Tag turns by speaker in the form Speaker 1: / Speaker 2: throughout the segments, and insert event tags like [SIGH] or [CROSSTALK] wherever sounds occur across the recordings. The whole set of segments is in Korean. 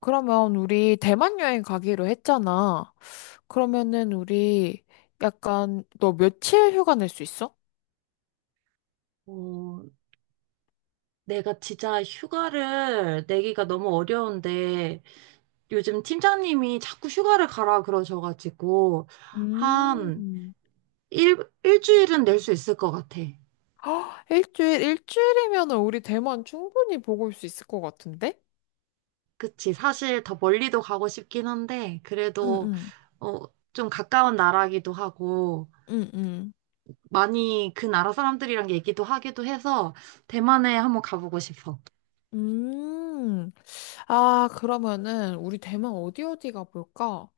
Speaker 1: 그러면 우리 대만 여행 가기로 했잖아. 그러면은 우리 약간 너 며칠 휴가 낼 수 있어?
Speaker 2: 어, 내가 진짜 휴가를 내기가 너무 어려운데 요즘 팀장님이 자꾸 휴가를 가라 그러셔가지고
Speaker 1: 음.
Speaker 2: 한
Speaker 1: [GASPS]
Speaker 2: 일, 일주일은 낼 수 있을 것 같아.
Speaker 1: 헉, 일주일, 일주일이면은 우리 대만 충분히 보고 올 수 있을 것 같은데?
Speaker 2: 그치. 사실 더 멀리도 가고 싶긴 한데
Speaker 1: 응,
Speaker 2: 그래도
Speaker 1: 응,
Speaker 2: 어, 좀 가까운 나라기도 하고
Speaker 1: 응, 응.
Speaker 2: 많이 그 나라 사람들이랑 얘기도 하기도 해서 대만에 한번 가보고 싶어.
Speaker 1: 음. 아, 그러면은 우리 대만 어디 어디 가볼까?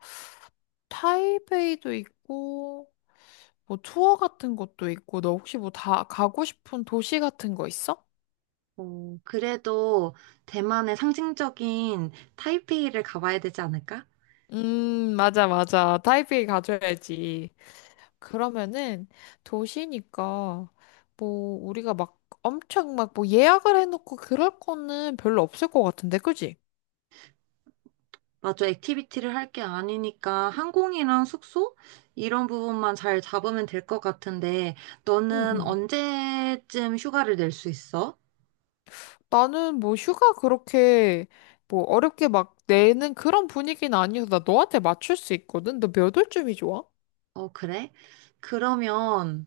Speaker 1: 타이베이도 있고, 뭐 투어 같은 것도 있고, 너 혹시 뭐 다 가고 싶은 도시 같은 거 있어?
Speaker 2: 어, 그래도 대만의 상징적인 타이페이를 가봐야 되지 않을까?
Speaker 1: 맞아, 맞아. 타이페이 가줘야지. 그러면은 도시니까 뭐 우리가 막 엄청 막 뭐 예약을 해놓고 그럴 거는 별로 없을 것 같은데, 그지?
Speaker 2: 맞아. 액티비티를 할 게 아니니까 항공이랑 숙소 이런 부분만 잘 잡으면 될 것 같은데
Speaker 1: 응,
Speaker 2: 너는
Speaker 1: 응.
Speaker 2: 언제쯤 휴가를 낼 수 있어?
Speaker 1: 나는 뭐 휴가 그렇게 뭐 어렵게 막 내는 그런 분위기는 아니어서 나 너한테 맞출 수 있거든. 너 몇 월쯤이 좋아?
Speaker 2: 어, 그래? 그러면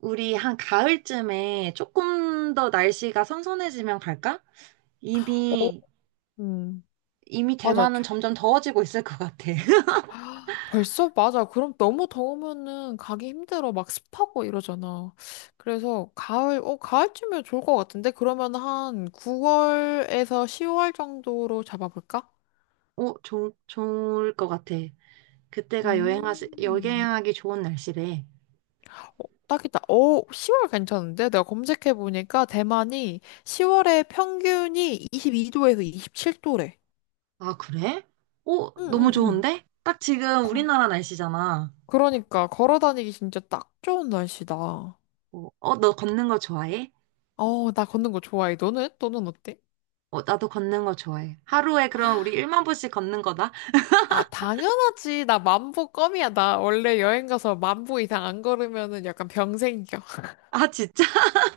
Speaker 2: 우리 한 가을쯤에 조금 더 날씨가 선선해지면 갈까?
Speaker 1: 어,
Speaker 2: 이미
Speaker 1: 음.
Speaker 2: 이미
Speaker 1: 맞아.
Speaker 2: 대만은 점점 더워지고 있을 것 같아. [LAUGHS]
Speaker 1: 아, 벌써? 맞아. 그럼 너무 더우면은 가기 힘들어. 막 습하고 이러잖아. 그래서 가을쯤이면 좋을 것 같은데? 그러면 한 9월에서 10월 정도로 잡아볼까?
Speaker 2: 어, 좋을 것 같아. 그때가
Speaker 1: 음,
Speaker 2: 여행하기 좋은 날씨래.
Speaker 1: 딱이다. 오 10월 괜찮은데? 내가 검색해보니까 대만이 10월에 평균이 22도에서 27도래.
Speaker 2: 아, 그래? 오,
Speaker 1: 응,
Speaker 2: 너무
Speaker 1: 응, 응.
Speaker 2: 좋은데? 딱 지금
Speaker 1: 거-
Speaker 2: 우리나라 날씨잖아.
Speaker 1: 그러니까 걸어 다니기 진짜 딱 좋은 날씨다.
Speaker 2: 어, 어, 너 걷는 거 좋아해?
Speaker 1: 어, 나 걷는 거 좋아해. 너는? 너는 어때?
Speaker 2: 어, 나도 걷는 거 좋아해. 하루에 그럼 우리 1만 보씩 걷는 거다.
Speaker 1: 아, 당연하지. 나 1만 보 껌이야. 나 원래 여행 가서 1만 보 이상 안 걸으면은 약간 병 생겨. [LAUGHS]
Speaker 2: 아, 진짜?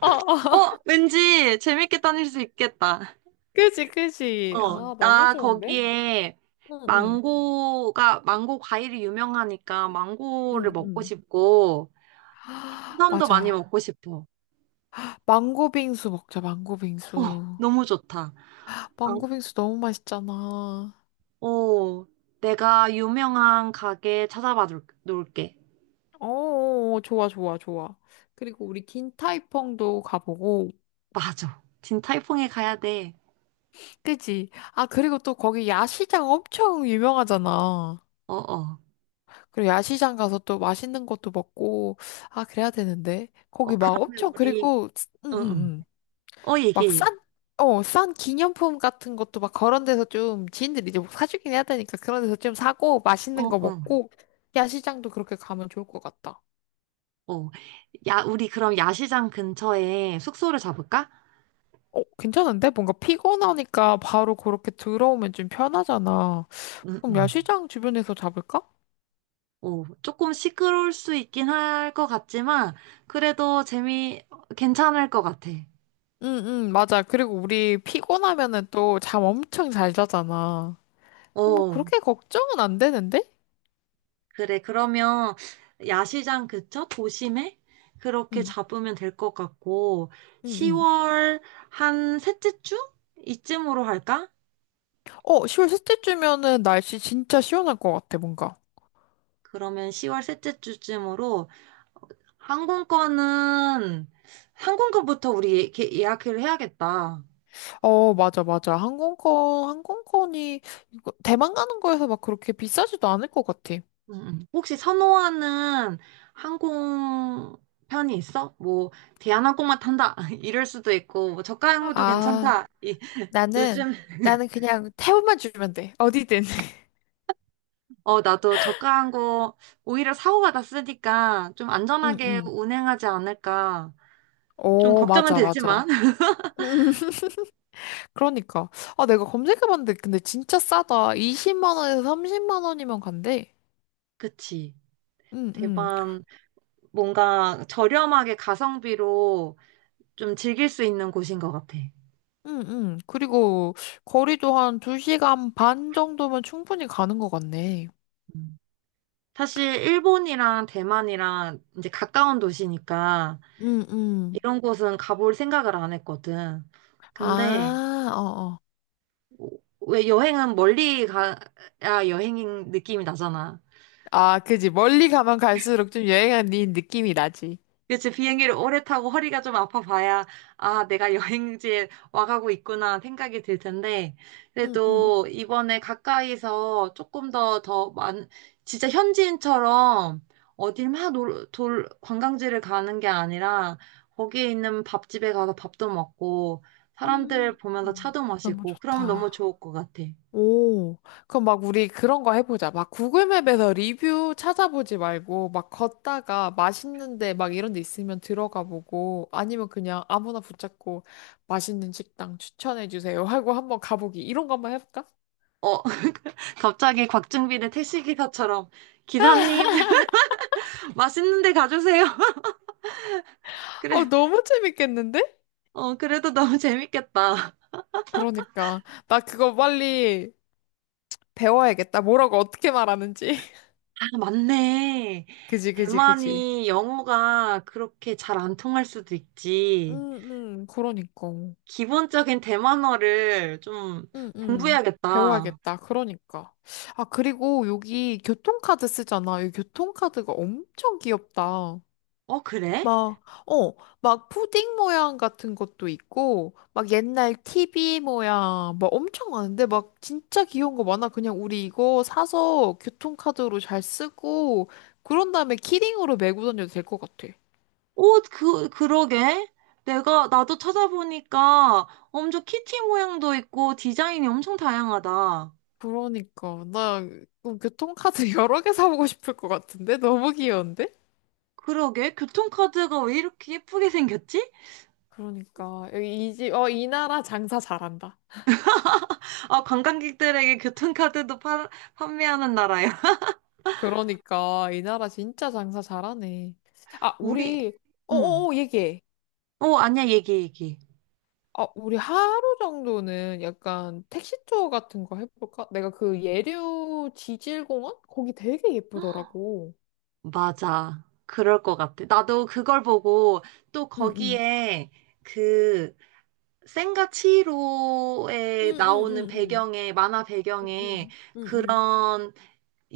Speaker 1: 어, 어.
Speaker 2: 어, 왠지 재밌게 다닐 수 있겠다.
Speaker 1: 그지, 그지.
Speaker 2: 어,
Speaker 1: 아, 너무
Speaker 2: 나
Speaker 1: 좋은데?
Speaker 2: 거기에
Speaker 1: 응, 응,
Speaker 2: 망고 과일이 유명하니까 망고를
Speaker 1: 응,
Speaker 2: 먹고
Speaker 1: 응.
Speaker 2: 싶고,
Speaker 1: [GASPS] 아,
Speaker 2: 해삼도 많이
Speaker 1: 맞아.
Speaker 2: 먹고 싶어.
Speaker 1: 망고 빙수 먹자, 망고
Speaker 2: 어,
Speaker 1: 빙수.
Speaker 2: 너무 좋다. 망-
Speaker 1: 망고 빙수 너무 맛있잖아.
Speaker 2: 어, 내가 유명한 가게 찾아봐 놓을게.
Speaker 1: 오, 좋아, 좋아, 좋아. 그리고 우리 긴타이펑도 가보고.
Speaker 2: 맞아. 진타이퐁에 가야 돼.
Speaker 1: 그지? 아, 그리고 또 거기 야시장 엄청 유명하잖아.
Speaker 2: 어, 어.
Speaker 1: 그리고 야시장 가서 또 맛있는 것도 먹고, 아, 그래야 되는데. 거기
Speaker 2: 어,
Speaker 1: 막
Speaker 2: 그러면
Speaker 1: 엄청,
Speaker 2: 우리,
Speaker 1: 그리고, 응,
Speaker 2: 응,
Speaker 1: 응,
Speaker 2: 응.
Speaker 1: 응.
Speaker 2: 어,
Speaker 1: 막
Speaker 2: 얘기해.
Speaker 1: 싼 기념품 같은 것도 막 그런 데서 좀, 지인들이 이제 뭐 사주긴 해야 되니까 그런 데서 좀 사고,
Speaker 2: 어,
Speaker 1: 맛있는 거
Speaker 2: 어,
Speaker 1: 먹고, 야시장도 그렇게 가면 좋을 것 같다.
Speaker 2: 어. 야, 우리 그럼 야시장 근처에 숙소를 잡을까?
Speaker 1: 어, 괜찮은데? 뭔가 피곤하니까 바로 그렇게 들어오면 좀 편하잖아.
Speaker 2: 응,
Speaker 1: 그럼
Speaker 2: 응.
Speaker 1: 야시장 주변에서 잡을까?
Speaker 2: 어, 조금 시끄러울 수 있긴 할 것 같지만, 그래도 재미, 괜찮을 것 같아.
Speaker 1: 응, 응, 맞아. 그리고 우리 피곤하면은 또 잠 엄청 잘 자잖아. 어, 뭐
Speaker 2: 어,
Speaker 1: 그렇게 걱정은 안 되는데?
Speaker 2: 그래. 그러면 야시장 그쵸? 도심에? 그렇게
Speaker 1: 응,
Speaker 2: 잡으면 될 것 같고,
Speaker 1: 응, 응.
Speaker 2: 10월 한 셋째 주? 이쯤으로 할까?
Speaker 1: 어, 10월 셋째 주면은 날씨 진짜 시원할 것 같아, 뭔가.
Speaker 2: 그러면 10월 셋째 주쯤으로 항공권은 항공권부터 우리 예약을 해야겠다.
Speaker 1: 어, 맞아, 맞아. 항공권이, 이거 대만 가는 거에서 막 그렇게 비싸지도 않을 것 같아.
Speaker 2: 혹시 선호하는 항공편이 있어? 뭐 대한항공만 탄다 [LAUGHS] 이럴 수도 있고 뭐 저가항공도
Speaker 1: 아,
Speaker 2: 괜찮다. 이,
Speaker 1: 나는,
Speaker 2: 요즘
Speaker 1: 나는 그냥 태움만 주면 돼. 어디든. [LAUGHS]
Speaker 2: 어 나도 저가항공 오히려 사고가 났으니까 좀
Speaker 1: 응,
Speaker 2: 안전하게
Speaker 1: 응.
Speaker 2: 운행하지 않을까 좀
Speaker 1: 어,
Speaker 2: 걱정은
Speaker 1: 맞아, 맞아.
Speaker 2: 되지만 [LAUGHS]
Speaker 1: 음. [LAUGHS] 그러니까. 아, 내가 검색해봤는데, 근데 진짜 싸다. 20만 원에서 30만 원이면 간대.
Speaker 2: 그치.
Speaker 1: 응, 응.
Speaker 2: 대만 뭔가 저렴하게 가성비로 좀 즐길 수 있는 곳인 것 같아.
Speaker 1: 응응. 그리고 거리도 한 2시간 반 정도면 충분히 가는 것 같네.
Speaker 2: 음. 사실 일본이랑 대만이랑 이제 가까운 도시니까
Speaker 1: 응, 응.
Speaker 2: 이런 곳은 가볼 생각을 안 했거든. 근데
Speaker 1: 아, 어어.
Speaker 2: 왜 여행은 멀리 가야 여행인 느낌이 나잖아.
Speaker 1: 아, 그지. 멀리 가면 갈수록 좀 여행한 니 느낌이 나지.
Speaker 2: 그치, 비행기를 오래 타고 허리가 좀 아파 봐야, 아, 내가 여행지에 와가고 있구나 생각이 들 텐데,
Speaker 1: 응, 응.
Speaker 2: 그래도 이번에 가까이서 조금 더, 진짜 현지인처럼 어딜 막 관광지를 가는 게 아니라, 거기에 있는 밥집에 가서 밥도 먹고,
Speaker 1: 음,
Speaker 2: 사람들 보면서 차도
Speaker 1: 너무
Speaker 2: 마시고, 그러면 너무
Speaker 1: 좋다.
Speaker 2: 좋을 것 같아.
Speaker 1: 오, 그럼 막 우리 그런 거 해보자. 막 구글맵에서 리뷰 찾아보지 말고, 막 걷다가 맛있는데 막 이런 데 있으면 들어가 보고, 아니면 그냥 아무나 붙잡고 맛있는 식당 추천해주세요 [LAUGHS] 하고 한번 가보기. 이런 거 한번 해볼까?
Speaker 2: 어, [LAUGHS] 갑자기 곽중빈의 택시기사처럼, 기사님, [LAUGHS] 맛있는 데 가주세요. [LAUGHS]
Speaker 1: 어,
Speaker 2: 그래.
Speaker 1: 너무 재밌겠는데?
Speaker 2: 어, 그래도 너무 재밌겠다. [LAUGHS]
Speaker 1: 그러니까. 나 그거 빨리 배워야겠다. 뭐라고 어떻게 말하는지. [LAUGHS]
Speaker 2: 아, 맞네.
Speaker 1: 그지, 그지, 그지.
Speaker 2: 대만이 영어가 그렇게 잘 안 통할 수도 있지.
Speaker 1: 응응. 그러니까.
Speaker 2: 기본적인 대만어를 좀
Speaker 1: 응, 응.
Speaker 2: 공부해야겠다.
Speaker 1: 배워야겠다. 그러니까. 아, 그리고 여기 교통카드 쓰잖아. 이 교통카드가 엄청 귀엽다.
Speaker 2: 어, 그래?
Speaker 1: 막, 어, 막 푸딩 모양 같은 것도 있고, 막 옛날 TV 모양, 막 엄청 많은데, 막 진짜 귀여운 거 많아. 그냥 우리 이거 사서 교통카드로 잘 쓰고, 그런 다음에 키링으로 메고 다녀도 될 것 같아.
Speaker 2: 어, 그, 그러게. 나도 찾아보니까 엄청 키티 모양도 있고 디자인이 엄청 다양하다.
Speaker 1: 그러니까. 나 교통카드 [LAUGHS] 여러 개 사보고 싶을 것 같은데? 너무 귀여운데?
Speaker 2: 그러게. 교통카드가 왜 이렇게 예쁘게 생겼지?
Speaker 1: 그러니까 여기 이 나라 장사 잘한다.
Speaker 2: 아, 관광객들에게 교통카드도 판매하는 나라야. [LAUGHS]
Speaker 1: 그러니까 이 나라 진짜 장사 잘하네. 아,
Speaker 2: 우리,
Speaker 1: 우리
Speaker 2: 응.
Speaker 1: 어어어 얘기해.
Speaker 2: 어, 아니야, 얘기, 얘기.
Speaker 1: 아, 우리 하루 정도는 약간 택시 투어 같은 거 해볼까? 내가 그 예류 지질공원 거기 되게 예쁘더라고.
Speaker 2: 맞아. 그럴 것 같아. 나도 그걸 보고 또
Speaker 1: 응응.
Speaker 2: 거기에 그 센과 치히로에 나오는
Speaker 1: 응응응응.
Speaker 2: 배경에, 만화 배경에
Speaker 1: 응 응응.
Speaker 2: 그런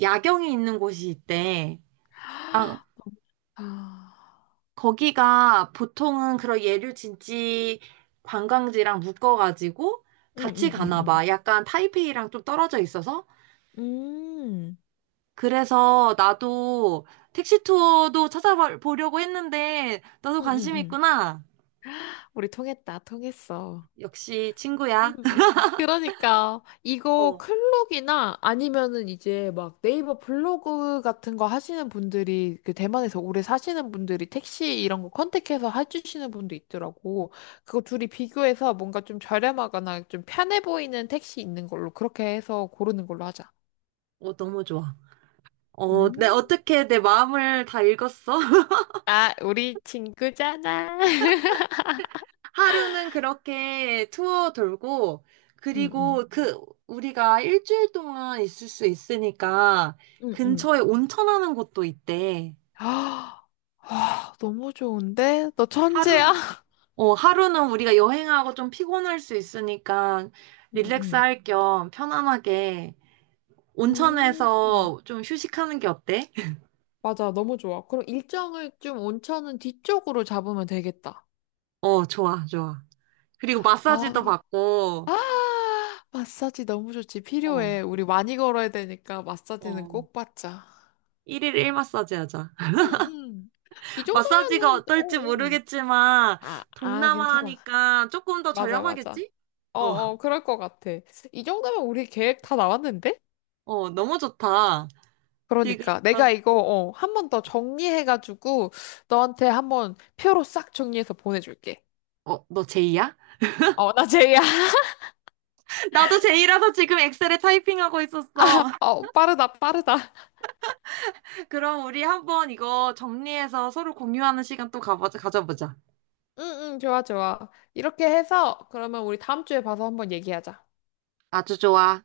Speaker 2: 야경이 있는 곳이 있대. 아,
Speaker 1: 아,
Speaker 2: 거기가 보통은 그런 예류 진지 관광지랑 묶어가지고 같이 가나
Speaker 1: 응응응응.
Speaker 2: 봐. 약간 타이페이랑 좀 떨어져 있어서
Speaker 1: 음,
Speaker 2: 그래서 나도 택시 투어도 찾아보려고 했는데, 너도 관심
Speaker 1: 응응응.
Speaker 2: 있구나.
Speaker 1: 우리 통했다, 통했어.
Speaker 2: 역시
Speaker 1: 음,
Speaker 2: 친구야.
Speaker 1: 음. 그러니까 이거
Speaker 2: 어,
Speaker 1: 클록이나 아니면은 이제 막 네이버 블로그 같은 거 하시는 분들이 그 대만에서 오래 사시는 분들이 택시 이런 거 컨택해서 해주시는 분도 있더라고. 그거 둘이 비교해서 뭔가 좀 저렴하거나 좀 편해 보이는 택시 있는 걸로 그렇게 해서 고르는 걸로 하자.
Speaker 2: 어, 너무 좋아. 어,
Speaker 1: 음,
Speaker 2: 어떻게 내 마음을 다 읽었어? [LAUGHS]
Speaker 1: 아, 우리 친구잖아. [LAUGHS]
Speaker 2: 하루는 그렇게 투어 돌고,
Speaker 1: 응응
Speaker 2: 그리고 그, 우리가 일주일 동안 있을 수 있으니까,
Speaker 1: 응응
Speaker 2: 근처에 온천하는 곳도 있대.
Speaker 1: 아, [GASPS] 와, 너무 좋은데? 너
Speaker 2: 하루?
Speaker 1: 천재야? [LAUGHS]
Speaker 2: 어, 하루는 우리가 여행하고 좀 피곤할 수 있으니까, 릴렉스
Speaker 1: 응응
Speaker 2: 할 겸 편안하게
Speaker 1: 음.
Speaker 2: 온천에서 좀 휴식하는 게 어때? [LAUGHS]
Speaker 1: 맞아, 너무 좋아. 그럼 일정을 좀 온천은 뒤쪽으로 잡으면 되겠다.
Speaker 2: 어, 좋아, 좋아. 그리고 마사지도
Speaker 1: 아,
Speaker 2: 받고,
Speaker 1: 아, 마사지 너무 좋지.
Speaker 2: 어,
Speaker 1: 필요해. 우리 많이 걸어야 되니까 마사지는
Speaker 2: 어,
Speaker 1: 꼭 받자.
Speaker 2: 1일 1 마사지 하자.
Speaker 1: 응, 응. 이
Speaker 2: [LAUGHS] 마사지가
Speaker 1: 정도면은, 어,
Speaker 2: 어떨지
Speaker 1: 어.
Speaker 2: 모르겠지만,
Speaker 1: 아, 아, 괜찮아.
Speaker 2: 동남아니까 조금 더
Speaker 1: 맞아, 맞아.
Speaker 2: 저렴하겠지?
Speaker 1: 어,
Speaker 2: 어,
Speaker 1: 어, 그럴 것 같아. 이 정도면 우리 계획 다 나왔는데?
Speaker 2: 어, 너무 좋다. 지금,
Speaker 1: 그러니까 내가 이거 한 번 더 정리해가지고 너한테 한번 표로 싹 정리해서 보내줄게.
Speaker 2: 어, 너 제이야?
Speaker 1: 어, 나 제이야. [LAUGHS]
Speaker 2: [LAUGHS] 나도 제이라서 지금 엑셀에 타이핑하고 있었어.
Speaker 1: 어, 빠르다, 빠르다.
Speaker 2: [LAUGHS] 그럼 우리 한번 이거 정리해서 서로 공유하는 시간 또 가져보자.
Speaker 1: 응, 응, 좋아, 좋아. 이렇게 해서 그러면 우리 다음 주에 봐서 한번 얘기하자.
Speaker 2: 아주 좋아.